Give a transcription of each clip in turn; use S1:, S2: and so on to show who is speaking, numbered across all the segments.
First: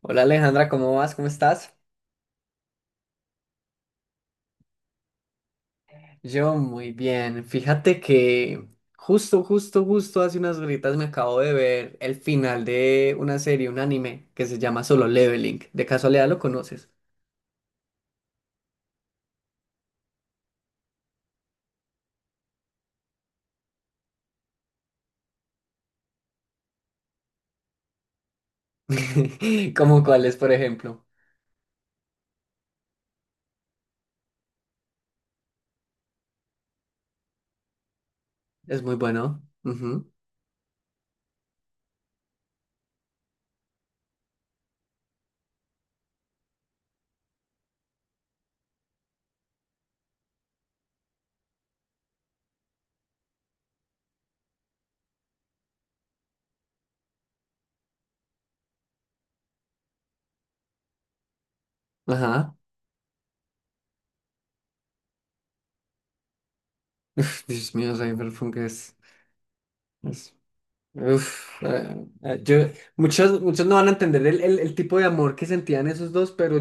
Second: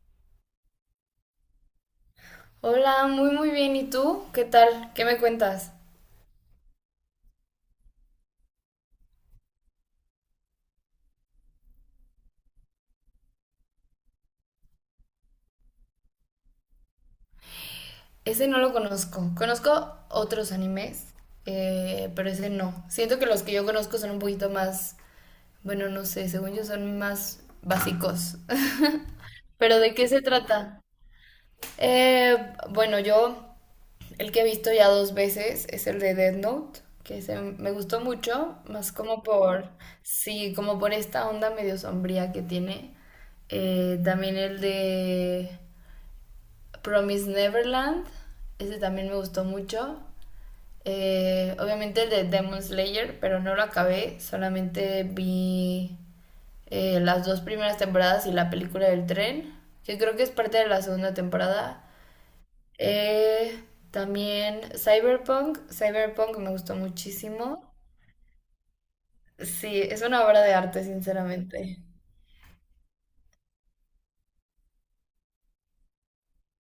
S1: Hola Alejandra, ¿cómo vas? ¿Cómo estás?
S2: Hola, muy muy bien. ¿Y tú? ¿Qué tal? ¿Qué me cuentas?
S1: Yo muy bien. Fíjate que justo hace unas gritas me acabo de ver el final de una serie, un anime que se llama Solo Leveling. ¿De casualidad lo conoces?
S2: Ese no lo conozco. Conozco otros animes, pero ese no. Siento que los que yo conozco son un poquito más, bueno, no sé, según yo son más básicos. ¿Pero de
S1: ¿Como
S2: qué se
S1: cuáles, por
S2: trata?
S1: ejemplo?
S2: Eh, bueno, yo el que he visto ya dos veces es el de Death Note, que se me gustó mucho,
S1: Es
S2: más
S1: muy
S2: como
S1: bueno.
S2: por,
S1: Ujú.
S2: sí, como por esta onda medio sombría que tiene. También el de Promise Neverland, ese también me gustó mucho. Obviamente el de Demon Slayer, pero no lo acabé, solamente vi las dos primeras temporadas y la película del tren, que creo que es parte de la segunda temporada.
S1: Ajá.
S2: Eh, también Cyberpunk, Cyberpunk me gustó
S1: Uf,
S2: muchísimo.
S1: Dios mío, Cyberpunk es...
S2: Sí, es una
S1: es-
S2: obra de arte,
S1: Uf,
S2: sinceramente.
S1: muchos no van a entender el tipo de amor que sentían esos dos, pero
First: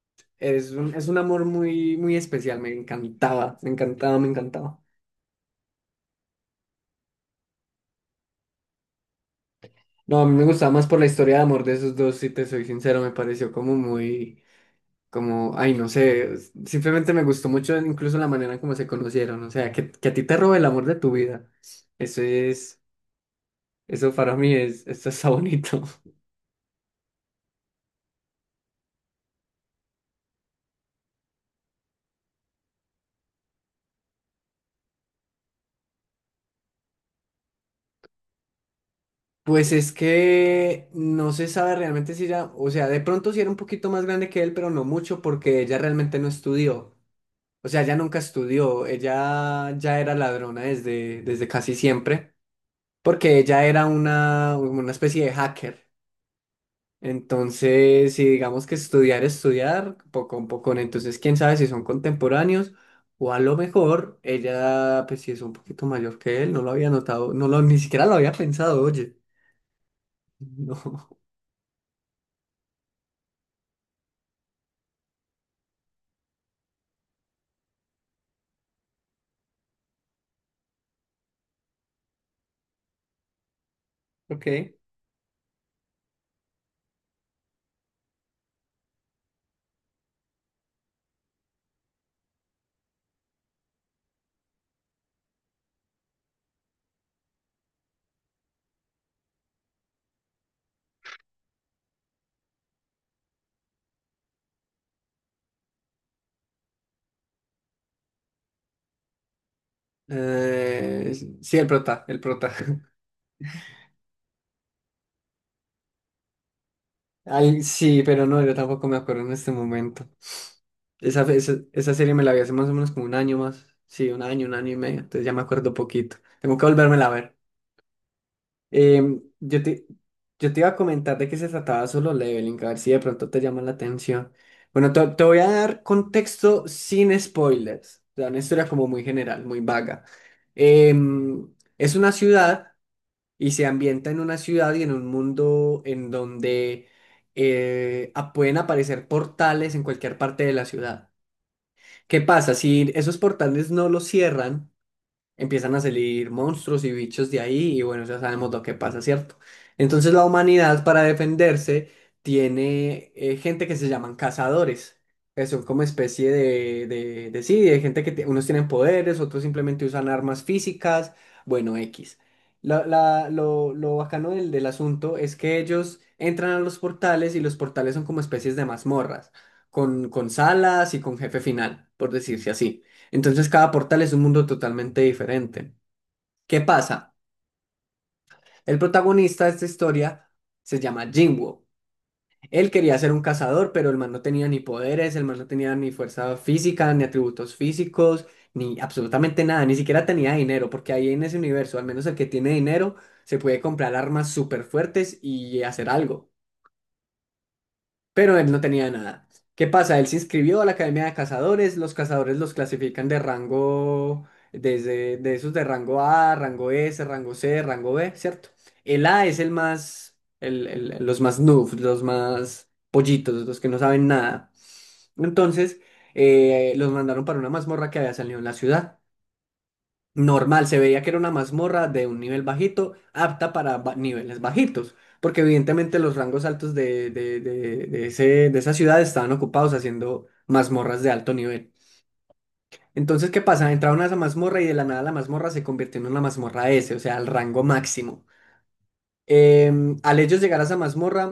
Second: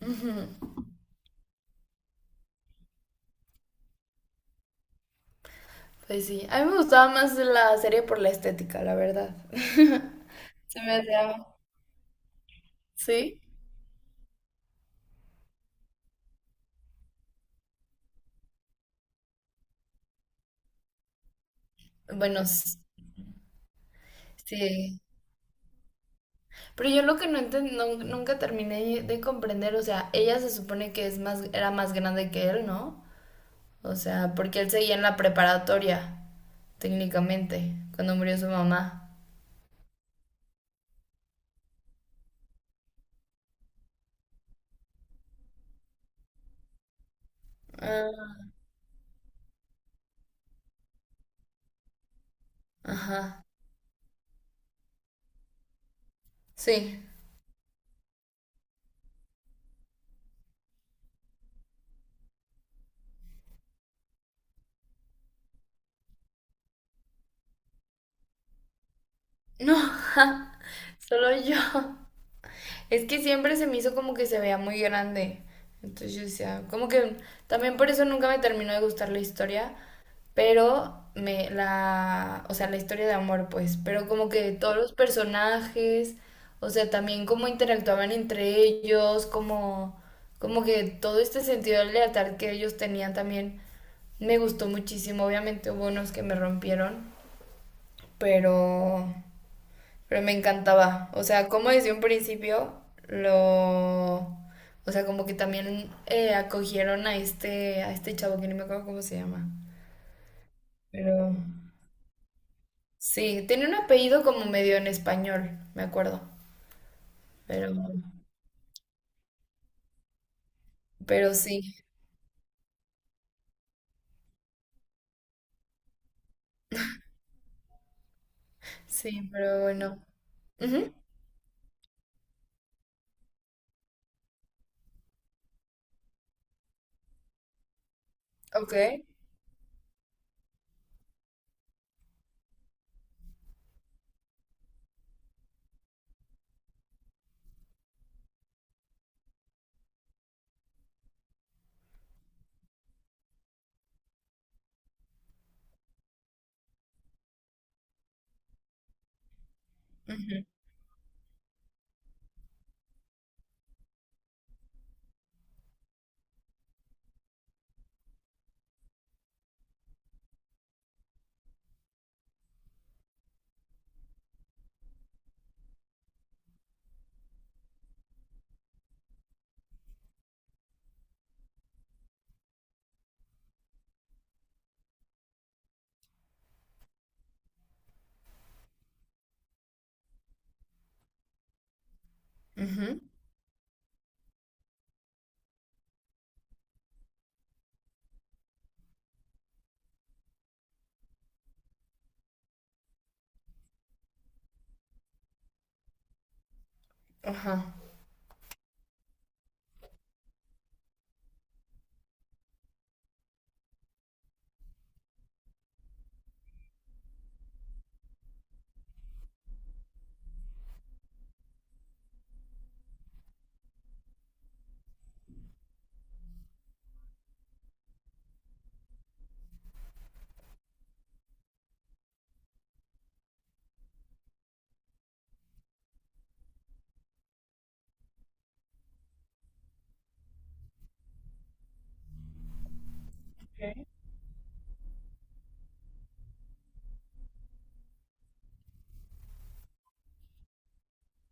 S2: Ujú.
S1: es un, es un amor muy, muy especial, me encantaba, me encantaba, me encantaba.
S2: Pues sí, a mí me gustaba más la serie por la estética, la verdad.
S1: No, a mí me gustaba
S2: Se
S1: más
S2: me
S1: por la historia de
S2: hacía...
S1: amor de esos dos, si te soy sincero, me
S2: ¿Sí?
S1: pareció como muy, como, ay, no sé, simplemente me gustó mucho incluso la manera en cómo se conocieron, o sea, que a ti te robe el amor de tu vida. Eso
S2: Bueno,
S1: es, eso para mí es,
S2: sí.
S1: esto está bonito.
S2: Pero yo lo que nunca terminé de comprender, o sea, ella se supone que es más, era más grande que él, ¿no? O sea, porque él seguía en la preparatoria, técnicamente, cuando murió su mamá.
S1: Pues es que no se sabe realmente si ella, o sea, de pronto sí era un poquito más grande que él, pero no mucho porque ella realmente no estudió. O sea, ella nunca
S2: Ah,
S1: estudió, ella ya era ladrona desde casi siempre, porque
S2: ajá.
S1: ella era una especie de hacker.
S2: Sí.
S1: Entonces, si digamos que poco a poco, entonces quién sabe si son contemporáneos o a lo mejor ella, pues si es un poquito mayor que él, no lo había notado, no lo, ni siquiera lo había pensado, oye.
S2: No, ja,
S1: No,
S2: solo yo. Es que siempre se me hizo como que se veía muy grande. Entonces yo decía, como que también por eso nunca me terminó de gustar la historia, pero me la, o sea, la historia de amor, pues, pero como
S1: ok.
S2: que todos los personajes, o sea, también cómo interactuaban entre ellos, como que todo este sentido de lealtad que ellos tenían también me gustó muchísimo. Obviamente hubo unos que me rompieron, pero me encantaba. O sea, como desde un principio lo... O sea, como que también acogieron a este chavo que no me acuerdo cómo se llama.
S1: Eh,
S2: Pero...
S1: sí, el prota.
S2: Sí, tenía un apellido como medio en español, me acuerdo. Pero...
S1: Sí, pero no, yo tampoco me acuerdo en este momento.
S2: Pero sí.
S1: Esa serie me la vi hace más o menos como un año más. Sí, un año y medio. Entonces ya me acuerdo poquito. Tengo que volvérmela a ver. Em,
S2: Sí,
S1: yo
S2: pero
S1: te,
S2: bueno.
S1: yo te iba a
S2: Ujú.
S1: comentar de qué se trataba Solo Leveling, a ver si de pronto te llama la atención. Bueno, te voy a dar contexto sin spoilers. O sea, una historia
S2: Ok.
S1: como muy general, muy vaga. Es una ciudad y se ambienta en una ciudad y en un mundo en donde pueden aparecer portales en cualquier parte de la ciudad. ¿Qué pasa? Si esos portales no los cierran, empiezan a salir monstruos y bichos de ahí y bueno, ya sabemos lo que pasa, ¿cierto? Entonces la
S2: Ujú,
S1: humanidad para defenderse tiene gente que se llaman cazadores, que son como especie de sí, de gente que unos tienen poderes, otros simplemente usan armas físicas, bueno, X. Lo bacano del asunto es que ellos entran a los portales y los portales son como especies de mazmorras, con salas y con jefe final, por decirse así. Entonces cada portal es un mundo totalmente diferente. ¿Qué pasa? El protagonista de esta historia se llama Jinwoo. Él quería
S2: ujú.
S1: ser un cazador, pero el man no tenía ni poderes, el man no tenía ni fuerza física, ni atributos físicos, ni absolutamente nada, ni siquiera tenía dinero, porque ahí en ese universo, al menos el que tiene dinero, se puede comprar armas súper fuertes y hacer algo.
S2: Ajá.
S1: Pero él no tenía nada. ¿Qué pasa? Él se inscribió a la Academia de cazadores los clasifican de rango, desde de esos de rango A, rango S, rango C, rango B, ¿cierto? El A es el más, los más noobs, los más pollitos, los que no saben nada. Entonces, los mandaron para una mazmorra que había salido en la ciudad. Normal, se veía que era una mazmorra de un nivel bajito, apta para niveles bajitos, porque evidentemente los rangos altos de ese, de esa ciudad estaban ocupados haciendo mazmorras de alto nivel. Entonces, ¿qué pasa?
S2: Ok.
S1: Entraron a esa mazmorra y de la nada la mazmorra se convirtió en una mazmorra S, o sea, al rango máximo. Al ellos llegar a esa mazmorra,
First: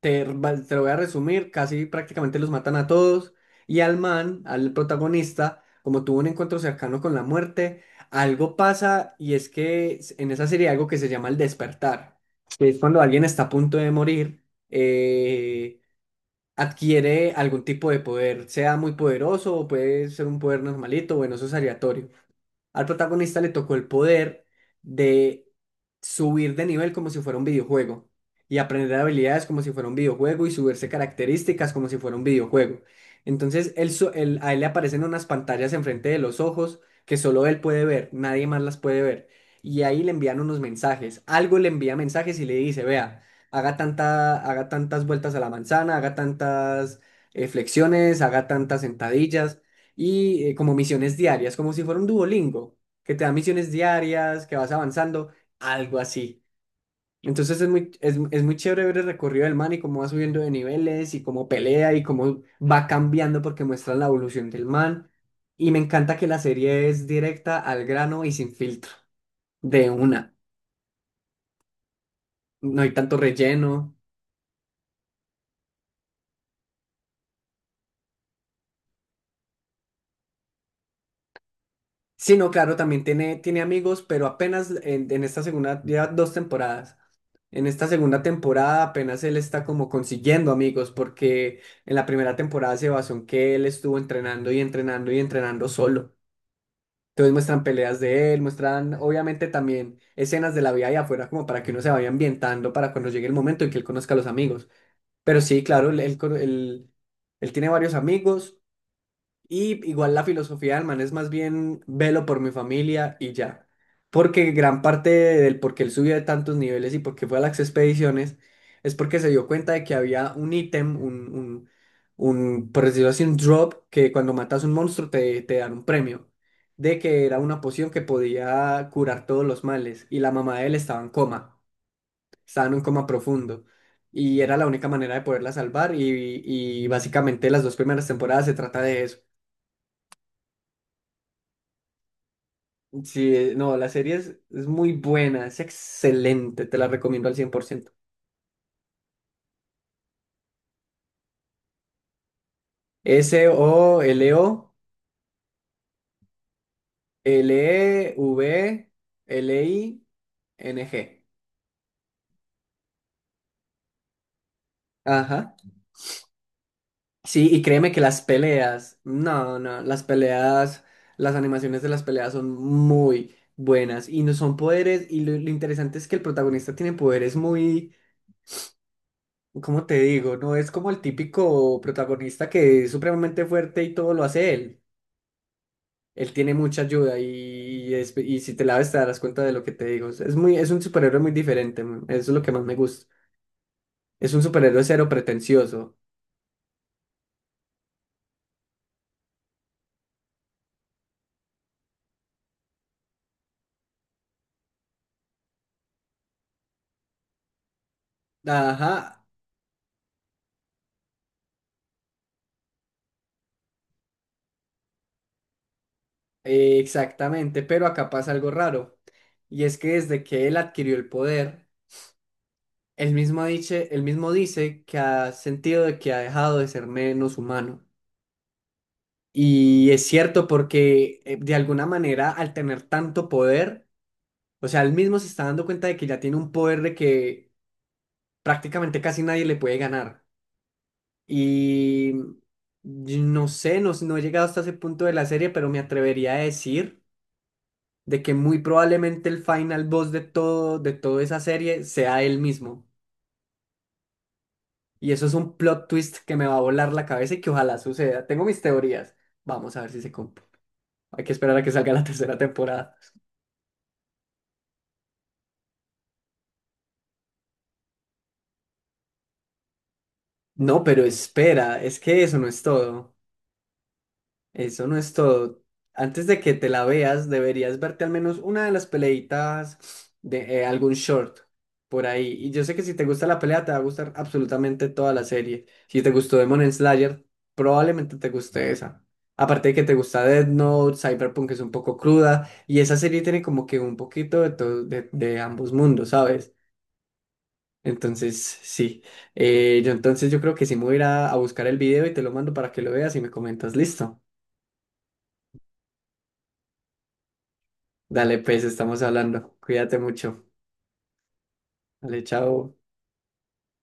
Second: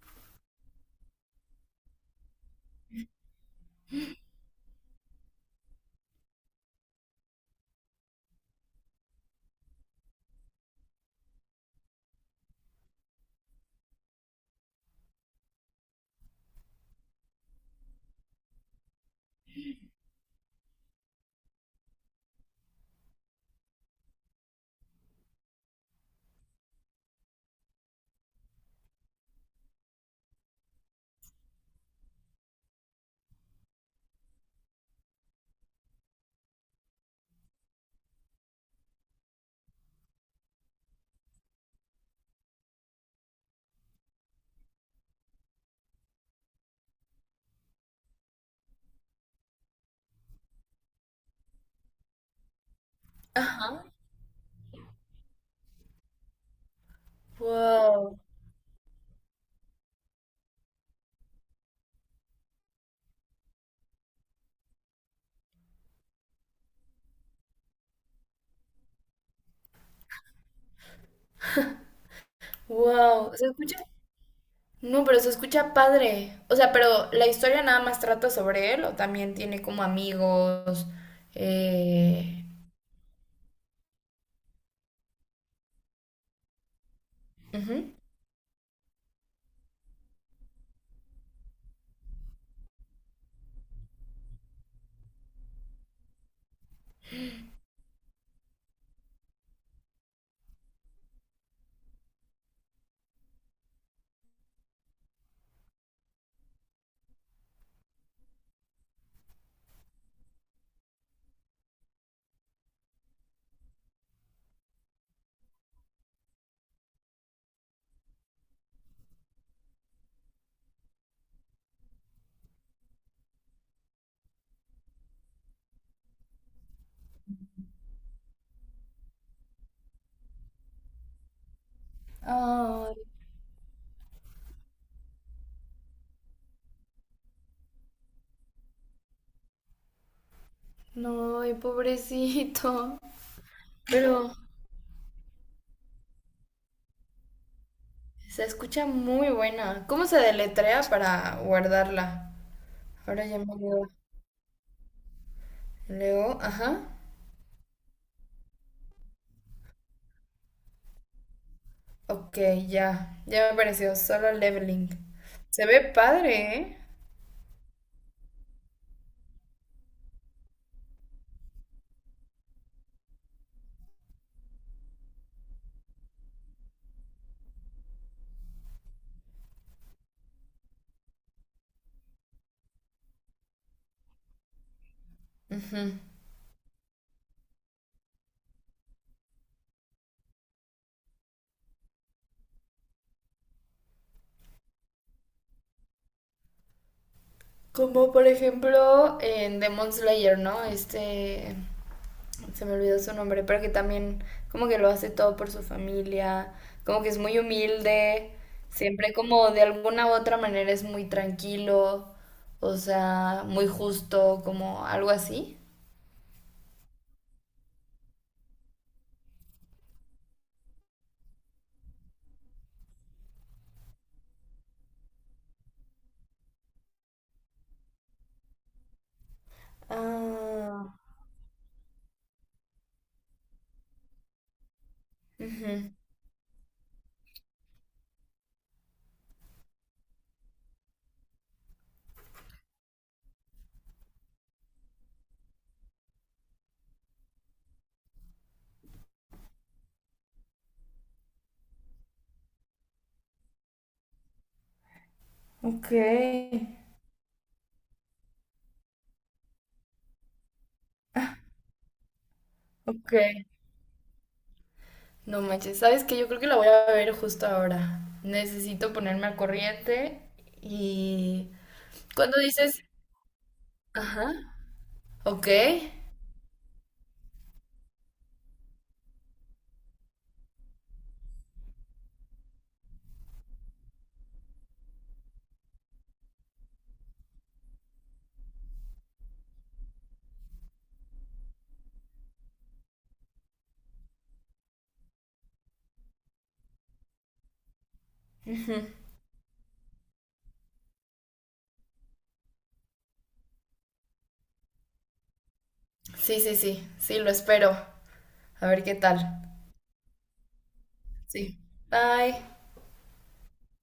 S1: Te lo voy a resumir, casi prácticamente los matan a todos y al man, al protagonista, como tuvo un encuentro cercano con la muerte, algo pasa y es que en esa serie hay algo que se llama el despertar, que es cuando alguien está a punto de morir, eh, adquiere algún tipo de poder, sea muy poderoso o puede ser un poder normalito, bueno, eso es aleatorio. Al protagonista le tocó el poder de subir de nivel como si fuera un videojuego y aprender habilidades como si fuera un videojuego y subirse características como si fuera un videojuego. Entonces, a él le aparecen unas pantallas enfrente de los ojos que solo él puede ver, nadie más las puede ver. Y ahí le envían unos mensajes. Algo le envía mensajes y le dice, vea, haga tantas vueltas a la manzana, haga tantas flexiones, haga tantas sentadillas y como misiones diarias, como si fuera un Duolingo, que te da misiones
S2: Ajá.
S1: diarias, que vas avanzando algo así. Entonces
S2: Wow.
S1: es muy chévere ver el recorrido del man y cómo va subiendo de niveles y cómo pelea y cómo va cambiando porque muestra la evolución del man. Y me encanta que la serie es directa al grano y sin filtro, de una. No hay tanto
S2: Wow. ¿Se escucha?
S1: relleno.
S2: No, pero se escucha padre. O sea, pero la historia nada más trata sobre él o también tiene como amigos.
S1: Sí,
S2: Eh...
S1: no, claro, también tiene, tiene amigos, pero apenas en esta segunda, ya dos temporadas. En esta
S2: Ujú.
S1: segunda temporada apenas él está como consiguiendo amigos porque en la primera temporada se basó en que él estuvo entrenando y entrenando y entrenando solo. Entonces muestran peleas de él, muestran obviamente también escenas de la vida allá afuera como para que uno se vaya ambientando para cuando llegue el momento en que él conozca a los amigos. Pero sí, claro, él tiene varios amigos y igual la filosofía del man es más bien velo por mi familia y ya. Porque gran parte del por qué él subió de tantos niveles y por qué fue a las expediciones es porque se dio cuenta de que había un ítem, por decirlo así, un drop, que cuando matas un monstruo te dan un premio. De que era una poción que podía curar todos los males. Y la mamá de él estaba en coma, estaba en un
S2: Ay,
S1: coma profundo. Y era la única manera de poderla salvar. Y básicamente las dos primeras temporadas se trata de eso.
S2: no, ay, pobrecito.
S1: Sí, no,
S2: Pero
S1: es muy buena, es excelente, te la recomiendo al 100%.
S2: se escucha muy buena. ¿Cómo se deletrea para guardarla? Ahora ya me leo. Leo, ajá.
S1: Sololevling.
S2: Ok, ya. Ya me apareció. Solo leveling.
S1: Ajá.
S2: Se ve padre, ¿eh?
S1: Sí, y créeme que las peleas, no, no, las peleas, las animaciones de las peleas son muy buenas y no son poderes y lo interesante es que el protagonista tiene poderes muy, ¿cómo te digo? No es como el típico protagonista que es supremamente fuerte y todo lo hace él.
S2: Ujú.
S1: Él tiene mucha ayuda y, y si te la ves te darás cuenta de lo que te digo. Es un superhéroe muy diferente, eso es lo que más me gusta. Es un superhéroe cero pretencioso.
S2: Como por ejemplo en Demon Slayer, ¿no? Este, se me olvidó su nombre, pero que también como que lo hace todo por su familia, como que es muy humilde, siempre
S1: Ajá,
S2: como de alguna u otra manera es muy tranquilo, o sea, muy justo, como algo así.
S1: exactamente, pero acá pasa algo raro. Y es que desde que él adquirió el poder, él mismo dice que ha sentido de que ha dejado de ser menos humano. Y es cierto
S2: Ah.
S1: porque de alguna manera al tener tanto poder, o sea, él mismo se está dando cuenta
S2: Ujú.
S1: de que ya tiene un poder de que prácticamente casi nadie le puede ganar. Y yo no sé, no he llegado hasta ese punto de la serie, pero me atrevería a decir de que muy probablemente el final boss de todo, de toda esa serie sea él mismo. Y eso es un plot
S2: Ok,
S1: twist que me va a volar la cabeza y que ojalá suceda. Tengo mis teorías. Vamos a ver si se cumple. Hay que esperar a que salga la tercera temporada.
S2: ok. No manches, ¿sabes qué? Yo creo que la voy a ver justo ahora. Necesito ponerme al corriente
S1: No, pero
S2: y...
S1: espera, es que eso
S2: Cuando
S1: no es
S2: dices...
S1: todo.
S2: Ajá.
S1: Eso no es
S2: Ok.
S1: todo. Antes de que te la veas, deberías verte al menos una de las peleitas de algún short por ahí. Y yo sé que si te gusta la pelea, te va a gustar absolutamente toda la serie. Si te gustó Demon Slayer, probablemente te guste esa. Aparte de que te gusta Death Note, Cyberpunk es un poco cruda. Y esa serie tiene como que un poquito de, de ambos mundos, ¿sabes? Entonces,
S2: Ujú.
S1: sí. Yo creo que sí me voy a ir a buscar el video y te lo mando para que lo veas y me comentas, listo.
S2: Sí, sí, sí. Sí, lo espero.
S1: Dale, pues,
S2: A ver qué
S1: estamos
S2: tal.
S1: hablando. Cuídate mucho.
S2: Sí.
S1: Dale,
S2: Bye.
S1: chao.